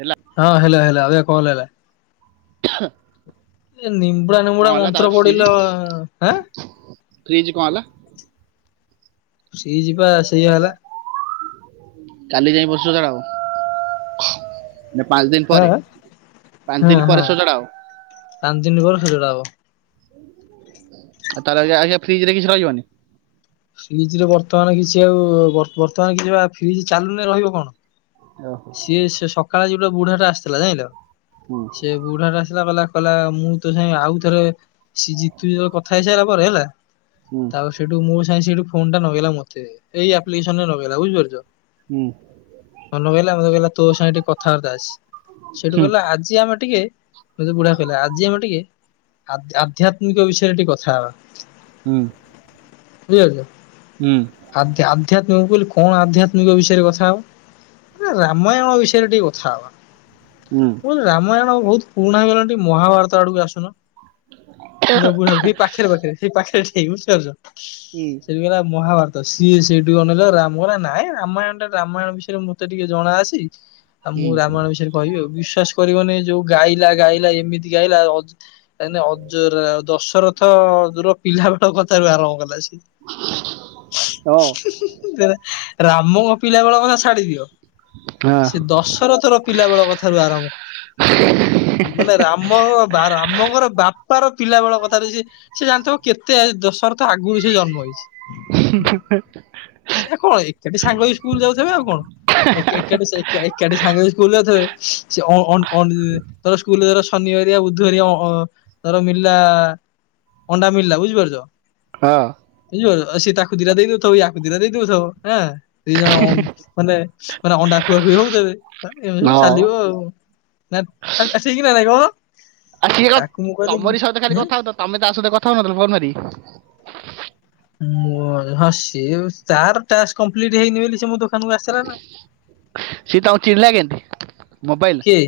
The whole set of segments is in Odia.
ହେଲା। ହଁ ହେଲୋ ହେଲା ଆବେ କଲ୍ ଅଇଲା। ଏ ନିମ୍ବୁଡା ହଁ ନିମ୍ବୁଡା ହେଲା ମନ୍ତ୍ର ତାପରେ ଫ୍ରିଜ ପଡିଲ ଆଁ। ଫ୍ରିଜ କଣ ହେଲା। ଫ୍ରିଜ ବା ସେଇଆ ହେଲା। କାଲି ଯାଇ ବସ୍‌ ସଜଡା ହବ। ନା ପାଞ୍ଚ ଦିନ ପରେ ହଁ। ପାଞ୍ଚ ହଁ ଦିନ ହଁ ପରେ ସଜାଡା ହବ। ପାଞ୍ଚ ଦିନ ପରେ ସଜଡ଼ା ହବ। ଆ ତାହେ ଆଜ୍ଞା ଫିଜ ରେ କିଛି ରହିବନି। ଫ୍ରିଜ ରେ ବର୍ତ୍ତମାନ କିଛି ଆଉ ବର-ବର୍ତ୍ତମାନ କିଛି ବା ଫ୍ରିଜ ଚାଲୁନି ରହିବ କଣ। ଓହୋ ସିଏ ସେ ସକାଳେ ଆଜି ଗୋଟେ ବୁଢା ଟା ଆସିଥିଲା ଜାଇଁଲ। ହୁଁ। ସେ ବୁଢାଟା ଆସିଲା କହିଲା କହିଲା ମୁଁ ତୋ ସାଙ୍ଗେ ଆଉଥରେ ସେ ଜିତୁ ଯୋଉ କଥା ହେଇସାରିଲା ପରେ ହେଲା, ହୁଁ ତାପରେ ସେଇଠୁ ମୋ ତା ସେଠୁ ଫୋନ୍ ଟା ନଗେଇଲା ମତେ। ଏଇ ଆପ୍ଲିକେସନ ରେ ନଗେଇଲା ବୁଝିପାରୁଛ? ହୁଁ। ଫୋନ୍ ନଗେଇଲା ମତେ କହିଲା ତୋ ସାଙ୍ଗରେ ଟିକେ କଥାବାର୍ତ୍ତା ଅଛି। ସେଠୁ ହୁଁ କହିଲା ଆଜି ଆମେ ଟିକେ, ମତେ ବୁଢା କହିଲା ଆଜି ଆମେ ଟିକେ କେ ଆଧ୍ ଆଧ୍ୟାତ୍ମିକ ବିଷୟରେ ଟିକେ କଥା ହବା। ହୁଁ। ବୁଝିପାରୁଛ? ହୁଁ। ଆଧ୍ୟା ଆଧ୍ୟାତ୍ମିକ ମୁଁ କହିଲି କଣ ଆଧ୍ୟାତ୍ମିକ ବିଷୟରେ କଥାହବା? ନା ରାମାୟଣ ବିଷୟରେ ଟିକେ କଥା ହବା। ହୁ। ମୁ କହିଲି ରାମାୟଣ ବହୁତ ପୁରୁଣା ହେଇଗଲାଣି। ଟିକେ ମହାଭାରତ ଆଡକୁ ଆସୁନ। ମୁଁ ତ ବୁଢାବୁଢ଼ୀ ସେଇ ପାଖରେ ପାଖରେ ସେଇ ପାଖରେ ଠିଆହେଇକି ବୁଝିପାରୁଛ? ହୁଁ ସେ ବି କହିଲା ମହାଭାରତ ତ ସିଏ ସେଇଠୁ ଅନେଇଲା ରାମରା ନାଇଁ ରାମାୟଣ ଟା ରାମାୟଣ ବିଷୟରେ ମତେ ଟିକେ ଜଣାଅଛି ଆଉ ମୁଁ ହୁଁ ରାମାୟଣ ବିଷୟରେ କହିବି ଆଉ ବିସ୍ୱାସ କରିବନି ଯୋଉ ଗାଇଲା ଗାଇଲା ଏମିତି ଗାଇଲା ଅ ନାଇ ନାଇ ଅଜୁର ଦଶରଥ ଦୁର ପିଲାବେଳ କଥାରୁ ଆରମ୍ଭ କଲା ସେ। ହଁ। ରାମ ପିଲାବେଳ କଥା ଛାଡି ଦିଅ ହଁ ସେ ଦଶରଥର ପିଲା ବେଳ କଥାରୁ ଆରମ୍ଭ ମାନେ ରାମ ବା ରାମଙ୍କର ବାପାର ପିଲା ବେଳ କଥାରେ ଯିଏ ସେ ଜାଣିଥବ କେତେ ଦଶରଥ ଆଗରୁ ସେ ଜନ୍ମ ହେଇଛି। ସେ କଣ ଏକାଠି ସାଙ୍ଗ ହେଇକି ସ୍କୁଲ ଯାଉଚନ୍ତି ଆଉ କଣ। ଏକା ଏକାଠି ସେ ଏକା ଏକାଠି ସାଙ୍ଗ ହେଇକି ସ୍କୁଲ ଯାଉଥିବେ ସେ ଅ ଅ ଅଣ୍ଡ ଧର ସ୍କୁଲରେ ଯୋଉରା ଶନିିବାରିଆ ବୁଧବାରଆ ଅ ଧର ମଳିଲା ଅଣ୍ଡା ମିଳିଲା ବୁଝିପାରୁଛ ହଁ। ବୁଝିପାରୁଛ ସେ ତାକୁ ଦିଟା ଦେଇ ଦଉଥବ ୟାକୁ ଦୀଟା ଦେଇ ଦଉଥବ ଆଁ ଦି ଜଣ ଅମ ମାନେ ମାନେ ଅଣ୍ଡା ଖୁଆଖୁଇ ହଉଥେବେ ଏମିତି ସବୁ ହଁ ଚାଲିବ ଆଉ। ନା ଆର୍ ଠିକ ନା ନାଇଁ କହୁନ ଆ ସିଏ କଣ ତାକୁ ମୁଁ କହିଲି ତମରି ସହିତ ଖାଲି ହୁଁ କଥା ହଉଥିବ ତମେ ତା ସହିତ କଥା ହୋଉନଥିଲ ଫୋନ ମାରିକି? ମୁଁ ହଁ ସିଏ ତାର ଟାସ୍କ କମ୍ପ୍ଲିଟ ହେଇନି ବୋଲି ସେ ମୋ ଦୋକାନକୁ ଆସିଥିଲା ନା ସିଏ ତମକୁ ଚିହ୍ନିଲା କେମତି? ମୋବାଇଲରେ କିଏ?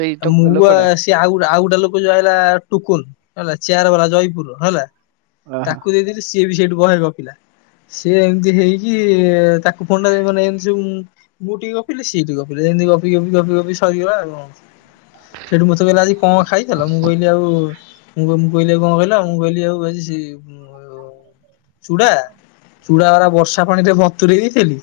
ସେଇ ଟ ଲୋକଟା? ସେ ଆଉ ଗୋଟେ ଆଉ ଗୋଟେ ଲୋକ ଯୋଉ ଅଇଲା ଟୁକୁନ ହେଲା ଚେୟାର ବାଲା ଜୟପୁରର ହେଲା ଓହୋ। ତାକୁ ଦେଇଦେଲେ ସିଏ ବି ସେଇଠୁ ବହେ ଗପିଲା। ସିଏ ଏମିତି ହେଇକି ତାକୁ ଫୋନଟା ଦେ ମାନେ ଏମିତି ସବୁ ମୁଁ ଟିକେ ଗପିଲି ସିଏ ଟିକେ ଗପିଲେ। ଏମତି ଗପି ଗପି ଗପି ଗପି ସରିଗଲା ଆଉ କଣ। ସେଇଠୁ ମତେ କହିଲା ଆଜି କଣ ଖାଇଥେଲ? ମୁଁ କହିଲି ଆଉ ମୁଁ କ ମୁଁ କହିଲି କଣ କହିଲା ମୁଁ କହିଲି ଆଉ ଆଜି ସେ ଚୂଡ଼ା ଚୂଡ଼ାରା ବର୍ଷା ପାଣିରେ ବତୁରେଇ ଦେଇଥିଲି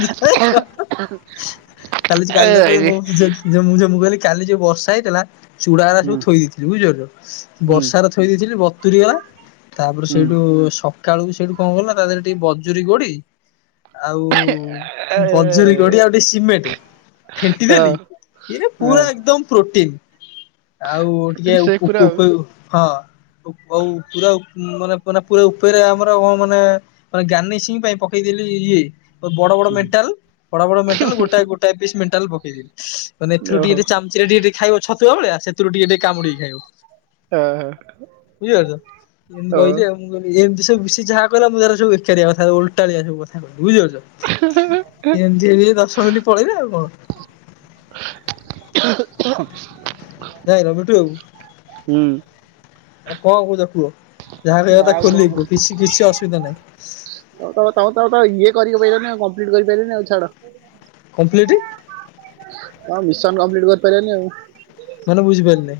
[unintelligible] କାଲି ଚି ଏ ଆଇରେ। କାଲିଁ ମୁ କହଲି କାଲି ଯୋଉ ବର୍ଷା ହେଇଥିଲା ଚୁଡାରା ହୁଁ ସବୁ ଥୋଇ ଦେଇଥିଲି ବୁଝିପାରଛ। ହୁଁ ବର୍ଷାରେ ଥୋଇ ଦେଇଥିଲି ବତୁୁରୀ ଗଲା ତାପରେ ହୁଁ ସେଇଠୁ ସକାଳୁକୁ ସେଇଠୁ କଣ କଲିନା ତା ଦେହରେ ଟିକେ ବଜୁୁରୀ ଗୋଡି ଆଉ ବଜୁରୀ ଗୋଡି ଆଉ ଟିକେ ସିମେଣ୍ଟ ଏ ଫେଣ୍ଟି ଦେଲି ଏରେ ପୁରା ଏକଦମ ପ୍ରୋଟିନ୍। ଆଉ ଟିକେ ଉପ ଉପ ଉପ ହଁ ଉପ୍ ଓଉ ପୁରା ଓପ୍ ମାନେ ମାନେ ପୁରା ଉପରେ ଆମର କଣ ମାନେ ମାନେ ଗାନିସିଙ୍ଗି ପାଇଁ ପକେଇଦଲି ଇଏ ବଡ ବଡ ମେଣ୍ଟାଲ ବଡ ବଡ ମେଣ୍ଟାଲ ହେ ଗୋଟା ଗୋଟଏ ପିସ୍ ମେଟାଲ ପକେଇଦିଏ। ମାନେ ଏଥିରୁ ଟିକେ ଟିକେ ଚାମଚରେ ଟିକ ଟିକେ ଖାଇବ ଛତୁଆ ଭଳିଆ ସେଥିରୁ ଟିକେ ଟିକେ କାମୁଡିକି ଖାଇବ। ବୁଝିପାରୁଛ ଏମିତି କହିଲି ଆଉ। ମୁଁ କିଲ ଏମିତି ସବୁ ସେ ଯାହା କଲା ମୁ ତାର ସବୁ ବେକରିଆ କଥା ଓଲଟାଳିଆ ସବୁ କଥା। ବୁଝିପାରୁଛ ଏମିତି ହେଇକି ଦଶ ମିନିଟ ପଳେଇଲା ଆଉ କଣ? [unintelligible] ନାଇଁ ନା ମିଠୁବାବୁ ହୁଁ ଆ କଣ କହୁଛ କୁହ? ଯାହା କହିବା କଥା ଆଉ ଖୋଲିକି କୁହ କିଛି କିଛି ଅସୁବିଧା ନାହିଁ। ଆଉ ତଉ ତାଉ ତ ଇଏ କରି ପାରିଲନି ଆଉ କମ୍ପ୍ଲିଟ କରିପାରଲନି ଆଉ ଛାଡ। କମ୍ପ୍ଲିଟ୍। ହଁ ମିଶନ କମ୍ପ୍ଲିଟ୍ କରିପାରିବାନି ଆଉ। ମାନେ ବୁଝିପାଇଲିନି।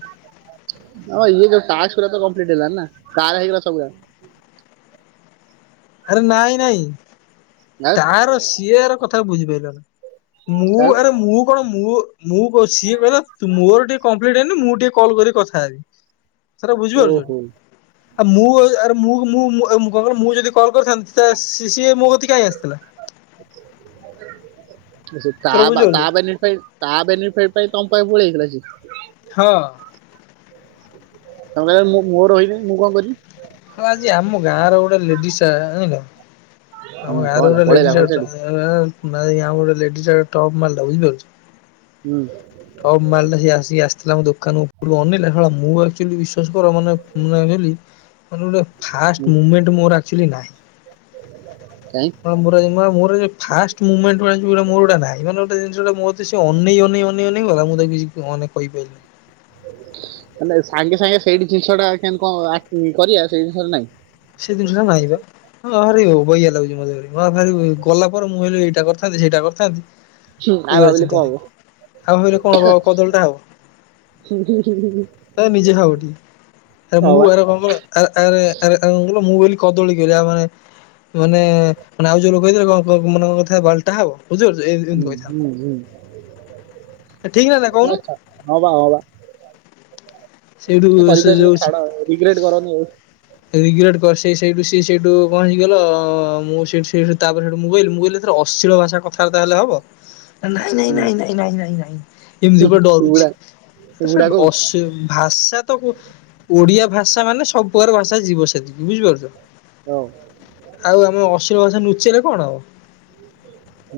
ହଁ ଇଏ ଯୋଉ ଟାସ୍କଲା ରାକମ୍ପ୍ଲିଟ୍ ହେଲା ନା କାର ହେଇଗଲା ସବୁଆ। ଆରେ ନାଇଁ ନାଇଁ। ଆଉ ତାର ସିଏ ଏର କଥାକୁ ବୁଝିପାରିଲ ନା ମୁଁ ଆଉ ଆରେ ମୁଁ କଣ ମୁଁ ମୁଁ କହୁଛି ସିଏ କହିଲା ମୋର ଟିକେ କମ୍ପ୍ଲିଟ ହେଇନି ମୁଁ ଟିକେ କଲ୍ କରି କଥା ହେବି। ସଟା ଓହୋ ବୁଝିପାରୁଛନ୍ତି। ଆଉ ମୁଁ ଆରେ ମୁ ମୁ ଆଉ ମୁଁ କଣ କ ମୁଁ ଯଦି କଲ୍ କରିଥାନ୍ତି ତ ସିଏ ମୋ କତି କାଇହିଁ ଆସି ତା ଥର ବା ବୁଝିପାରୁଚ ତା ବେନିଟ ପାଇଁ ତା ବେନିଫିଟ ପାଇଁ ତମ ପାଇଁ ପଳେଇଥିଲା ସେ? ହଁ। କ କହ ମୁ ମୋର ରହିବି ମୁଁ କଣ କରିବି? ହେ ଆଜି ଆମ ଗାଁ ର ଗୋଟେ ଲେଡିଜ ଜିଲ ଆମ ହୁଁ ଗାଁ କଣ ର ହେଲା ଗୋଟେ ପଳେଇଲା ଲେଡିସ୍ ଘର ଛାଡି ଅଛନ୍ତି। ଏଇଆ ନାଇ ଆଉ ଗୋଟେ ଲେଡିସ ଆ ଟପ୍ ମାଲଟା ବୁଝିପାରୁଛ? ହୁଁ। ସବ ମାଲଟା ସ ଆସିକି ଆସିିଥିଲା ଆମ ଦୋକାନ ଉପରକୁ ଅନେଇଲା ଖ ମୁଁ ଆକ୍ଚୁଆଲି ବିଶ୍ୱାସ କର ମାନେ ଭାବିଲି ମାନେ ଗୋଟେ ହୁଁ ଫାଷ୍ଟେ ମୁମେଣ୍ଟ ମୋର ଆକଚୁଆଲି ନାହିଁ। କାଇଁ ମୋର ଏଇ [unintelligible] ଫାଷ୍ଟ ମୁମେଣ୍ଟ ରେ ଯୋରା ମୋର ଯୋଡ଼ା ନାହିଁ। ଜିନିଷଟା ମତେ ସେ ଅନେଇ ଅନେଇ ଅନେଇ ଅନେଇଗଲା ମୁଁ ତ କିଛି ଅନେକ କହିପାରିଲିନି। ମାନେ ସାଙ୍ଗେ ସାଙ୍ଗେ ସେଇଠି ଜିନିଷ ଟାଣ କରିବା ସେଇ ଜିନିଷା ନାଇଁ। ସେ ଜିନିଷ ଟା ନାହିଁ ବା। ହଁ ହରେ ହଉ ବହିଆ ଲାଗୁଛି ମତେ ଗଲା ପରେ ମୁଁ ହେ ଏଇଟା କରିଥାନ୍ତି ସେଇଟା କରିଥାନ୍ତି। ହୁଁ, ଆଉ ଏଇଭଳିଆ ଭାବିଲେ ଚିନ୍ତା କଣ ଆଉ ହବ ଭାବିଲେ କଣ ହବ କଦଳୀ ଟା ହବ। ତ ନିଜେ ଖାଉଟି ଆରେ ମୁଁ ହଁ ବା ଆରେ କଣ କ ଆ ଆରେ ଆରେ ମୁଁ ବୋଲି କଦଳୀହଲି ଆ ମାନେ ମାନେ ମାନେ ଆଉ ଯୋଉ ଲୋକ କହିଥିଲେ କଣ ମଙ୍କ କଥା ଭଲଟା ହବ। ବୁଝୀ ପାରୁଚୁ ଏମିତି ହୁଁ, ଇମିତି କହିଥାନ୍ତେ ହୁଁ, ହୁଁ। ଠିକ ନା ନା କହୁନୁ? ହଁବା ହଁବା। ସେଇଠୁ ସେ କରିପାରିଲି ଛାଡ ରିଗ୍ରେଟ କରନି ଆଉ। ରିଗ୍ରରେଟ କର ସେଇ ସେଇଠୁ ସ ସେଇଠୁ ପହଞ୍ଚି ଗଲ ମୁଁ ସେଠୁ ତାପ ସେଇଠୁ ମୁକଇଲି ମୁ କଇଲି ଅଶ୍ଳୀଳ ଭାଷା କଥାବାର୍ତା ହେଲେ ହବ? ନାଇଁ ନାଇଁ ହୁଁ, ନାଇଁ ନାଇଁ ନାଇଁ ନାଇଁ ନାଇଁ ହୁଁ, ଏମିତି ପୁରା ଡରୁଛି। ବୁଢା ତା ସ ବୁଢା କହୁଛି ଅସି ଭାଷା ତ ଓଡିଆ ଭାଷା ମାନେ ସବୁପକାର ଭାଷା ଯିବ ସେତିକି ବୁଝିପାରୁଛ? ହଉ ହଉ। ଆଉ ଆମେ ଅସୀଳ ଭସା ନୁଚେଇଲେ କଣ ହବ?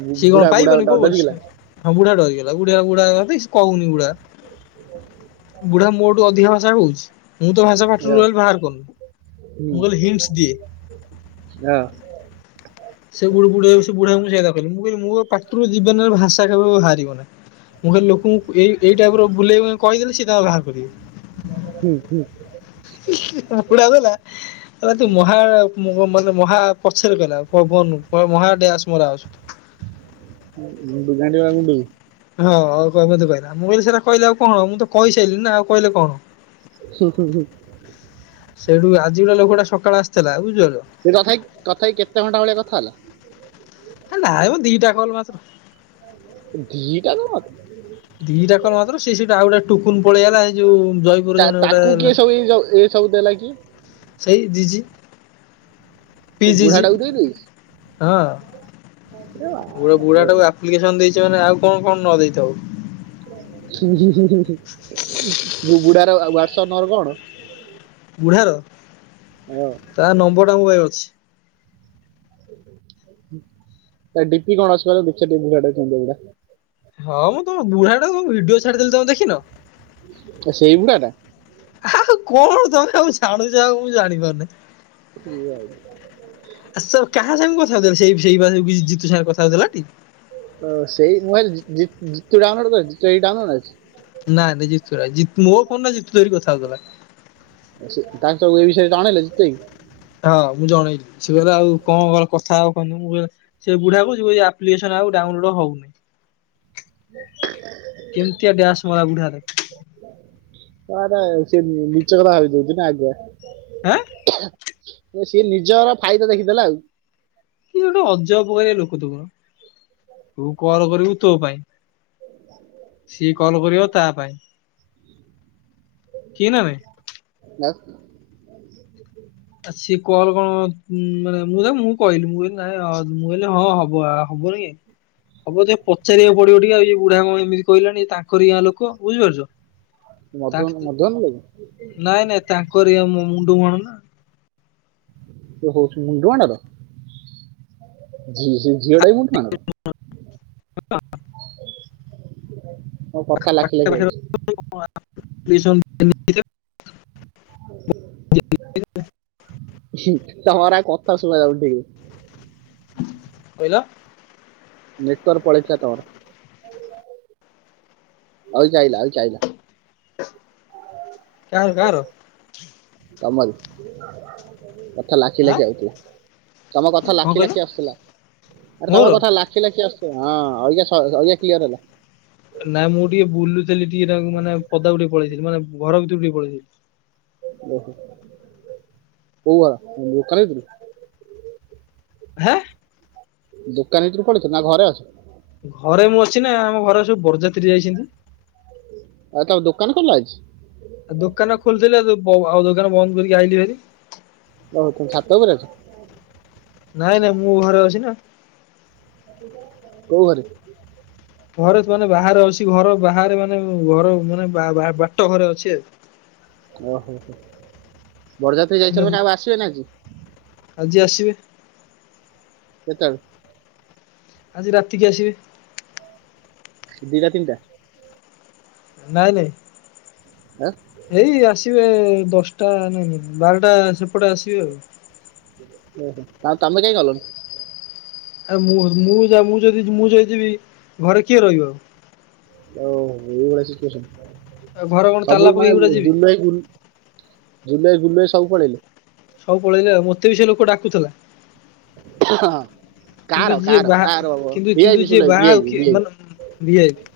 ବୁ- ସିଏ ବୁଢା କଣ ବୁଢା ପାଇବନି ଡ- କୋଉ ଡରିଗଲା ବସ ହଁ ବୁଢା ଡରିଗଲା ବୁଢୀ ବୁଢା କହୁନି ଗୁଡା। ବୁଢା ମୋଠୁ ଅଧିକ ଭାଷା କହୁଛି ମୁଁ ତ ଭାଷା ହଁ, ପାଟିରୁ ଟୋଟାଲ ବାହାର କରୁନୁ। ହୁଁ, ମୁ ଖାଲି ହିଣ୍ଟସ ଦିଏ। ହଁ। ସେ ବୁଢୀ ବୁଢୀ ସେ ବୁଢା ସେ କହ ମୁଁ କହି ମୋ ପାଟିରୁ ଯିବନରେ ଭାଷା କେବେ ହାରିବନି। ମୁଁ ଖଲି ଲୋକଙ୍କୁ ଏଇ ଏଇ ଟାଇପର ବୁଲେଇ କହିଦେଲେ ସିଏ ତାଙ୍କର ବାହାର କରିବି। ହୁଁ ହୁଁ। ପୁଡା ଗଲା କଲା ତୁ ମହାମାନେ ମହା ପଛରେ ଗଲା। କବନୁ ମହାଡ୍ୟାସ ମରା ଅଛୁ। [inaudible] ହଁ ଆଉ କହେ କହିଲା ମୁଁ କହିଲ ସେଟା କହିଲି ଆଉ କଣ ମୁଁ ତ କହିସାରିଲି ନା ଆଉ କହିଲେ କଣ? [unintelligible] ସେଇଠୁ ଆଜି ଗାଟେ ଲୋକଟା ସକାଳୁ ଆସିଥିଲା ବୁଝିପାରିଲ। ସେ କଥା କଥା ହେଇ କେତେ ଘଣ୍ଟା ଭଳିଆ କଥା ହେଲା। ନାମ ଦିଟା କଲ ମାତ୍ର। ଦିଟା ଟା କଲ। ଦିଟା କଲ ମାତ୍ର ସେଇଟା ଆଉ ଗୋଟେ ଟୁକୁନ ପଳେଇଗଲା ଏଇ ଯୋଉ ଜୟପୁର ତା- ଜଣେ ଗୋଟା ତାକୁ ହେଲା। [unintelligible] ସବୁ ଦେଲା କି? ସେଇ ଦିଜିି ସେ ପି ଜି ଜି ବୁଢାଟାକୁ ହଁ ପୁରା ବୁଢା ଟାକୁ ଦା ଦେଇଦେଇ [unintelligible] ଦେଇଛି ମାନେ ଆଉ କଣ କଣ ନ ଦେଇଥାଉ। [unintelligible] ବୁଢାର ୱାଟ୍ସସପ ନମ୍ବର କଣ? ବୁଢାର ହଁ। ତା ନମ୍ବରଟା ମୋ ପାଖରେ ଅଛି। ତା ଡିପି କଣ ଅସ ଦଖିଆ କେନ୍ତି [unintelligible] ଟା ହଁ ମୁଁ ତମ ବୁଢାଟା ଭିଡିଓ ଛାଡିଦେଲି ତମେ ଦେଖିନ। ଏ ସେଇ ବୁଢାଟା ଆଉ କଣ ତମେ ଆଉ ଜାଣୁଛ ଆଉ ମୁଁ ଜାଣିପାରୁନି। [unintelligible] ଆ ସାର୍ କାହା ସାଙ୍ଗ କଥା ହଉ ଦେଲେ ସେଇ ସେଇ କିଛି ଜିତୁ ସାଙ୍ଗ କଥା ହଉ ଦେଲା। ଅ ସେଇ ମୋବାଇଲ ଜି-ଜିତୁ ଡାଉନଲୋଡ ଏଇ ଡାଉନଲୋଡ ଅଛି। ନା ଜିତୁ ରାଏ ଜିତୁ ମୋ ଫୋନରେ ଜିତୁ ଧରି କଥା ହଉ ଥିଲା। ତାଙ୍କ ଏ ବିଷୟରେ ଜଣେଇଲେ ତତେ? ହଁ ମୁଁ ଜଣେଇଲି ସେ କହିଲେ ଆଉ କଣ କଣ କଥା ଆଉ କହନ୍ତୁ ମୁଁ କହିଲି। ସେ ବୁଢା କହୁଛି ଆପ୍ଲିକେସନ ଆଉ ଡାଉନଲୋଡ ହଉନି। କେମିତିଆ ଡ୍ୟାସ ମରା ବୁଢା ଦେଖ। ଆରେ ସେ ନିଚ କଥା ଭାବି ଦଉଛି ନା ଆଗୁଆ। ଆଁ ସିଏ ନିଜର ଫାଇଦା ଦେଖିଦେଲା ଆଉ। କି ଗୋଟେ ଅଜବ କରିବା ଲୋକ ତମର ତୁ କଲ କରିବୁ ତୋ ପାଇଁ। ସିଏ କଲ କରିବ ତା ପାଇଁ ଠିକ ନାଁ ନାଇ? [unintelligible] ଆ ସିଏ କଲ୍ କଣ ମାନେ ମୁଁଁ ତାକୁ ମୁଁ କହିଲି ମୁଁ କହିଲି ନାଇଁ ମୁଁ କହିଲି ହଁ ହବ ହବନି କାଇଁ। ହବ ଯେ ପଚାରିବାକୁ ପଡିବ ଟିକେ, ଆଉ ଏ ବୁଢା କଣ ଏମିତି କହିଲାଣି? ଏ ତାଙ୍କରି ଗାଁ ଲୋକ ବୁଝି ପାରୁଛ। ମଦନ ମଧୁବାବୁ। ନାଇଁ ନାଇଁ ତାଙ୍କରି ମୁଣ୍ଡୁମୁହାଣ ନା। ଓହ ମୁଣ୍ଡୁମାଣର। ଝିଅଟା ବି ସେ ମୁଠାଣରୁ ହଉ କଥା ଲାଖି ଲାଖି ଯାଉଛି। [unintelligible] ତମର ଆଉ କଥା ଶୁବା ଯାଉନି ଠିକରେ କହିଲ ନେଟୱର୍କ ପଳେଇ ଥିଲା ତମର। ଅଇଁଛା ଆଇଲା ଅଇଁଛା ଆଇଲା। କାହାର କାହାର? ତମରି। କଥା ଲାଖି ଆଁ ଲାଖି ଆଉଥିଲା। ତମ କଥା କଣ ଲାଖି କହିଲ ଲାଖି ଆସୁଥିଲା। ଆରେ ମୋର? ତମ କଥା ଲା ଲାଖି ଲାଖି ଆସୁ, ହଁ ଅଇକା ଅଇକା କ୍ଲିୟର ହେଲା। ନାଇଁ ମୁଁ ଟିକେ ବୁଲୁଥିଲି ଟିକେ ନାଗୁ, ମାନେ ପଦାକୁ ଟିକେ ପଳେଇଥିଲି ମାନେ ଘର ଭିତରକୁ ଟିକେ ପଳେଇଥିଲି। ଓ ହୋ କୋଉ [unintelligible] ଦୋକାନ ଭିତରକୁ। ହାଁ। ଦୋକାନ ଭିତରକୁ ପଳେଇଥିଲ ନା ଘରେ ଅଛ? ଘରେ ମୁଁ ଅଛି ନା, ଆମ ଘରେ ସବୁ ବରଯାତ୍ରୀ ଯାଇଛନ୍ତି। ଆଉ ତମ ଦୋକାନ ଖୋଲା ଅଛି? ଆଉ ଦୋକାନ ଖୋଲିଥିଲି ଆଉ ବ, ଆଉ ଦୋକାନ ବନ୍ଦ କରିକି ଆଇିଲି ଭାରି। ଆଉ ତମେ ଛାତ ଉପରେ ଅଛ? ନାଇଁ ନାଇଁ ମୁଁ ଘରେ ଅଛି ନା। କୋଉ ଘରେ? ଘରେ ତ ମାନେ ବାହାରେ ଅଛି, ଘର ବାହାରେ ମାନେ ଘର ମାନେ ବା ବାଟଘରେ ଅଛି ଆଉ। ଓ ହୋ ହୋ ବରଯାତ୍ରୀ ଯାଇଛନ୍ତି ମାନେ ଆଉ ଆସିବେ ନାଇଁ ଆଜି। ଆଜି ଆସିବେ। କେତେବେଳେ? ଆଜି ରାତିକି ଆସିବେ। ଦିଟା ତିନଟା। ନାଇଁ ନାଇଁ। ଆଁ। ଏଇ ଆସିବେ ଦଶଟା ଉଁ ବାରଟା ସେପଟେ ଆସିବେ ଆଉ। ଓ ହୋ ତାହେଲେ ତମେ କାଇଁ ଗଲନି? ଆ- ମୁଁ- ମୁଁ- ଯା -ମୁଁ ଯଦି ମୁଁ ଯଦି ଯିବି, ଘରେ କିଏ ରହିବ ଆଉ? ଓ ହୋ ଏଇଭଳିଆ ସିଚୁଏସନ। ଆଉ ଘରେ କଣ ତାଲା ସବୁଠି ପକେଇକି ଗୋଟେ ମାନେ ଯିବି। ଜୁଲୁ ଭାଇ ଜୁଲୁ ଭାଇ, ବୁଲୁଭାଇ ସବୁ ପଳେଇଲେ। ସବୁପଳେଇଲେ ଆଉ, ମୋତେ ବି ସେ ଲୋକ ଡାକୁଥିଲା। କାହାର କିନ୍ତୁ ଯିଏ କାହାର ବାହା ଆର କିନ୍ତୁ, କିନ୍ତୁ ଭିଆଇପି ଯିଏ ସୁଲାଇ ବାହା ହଉ ଭିଆଇପି କିଏ ଭିଆଇପି ମାନେ ଭି ଆଇ ପି।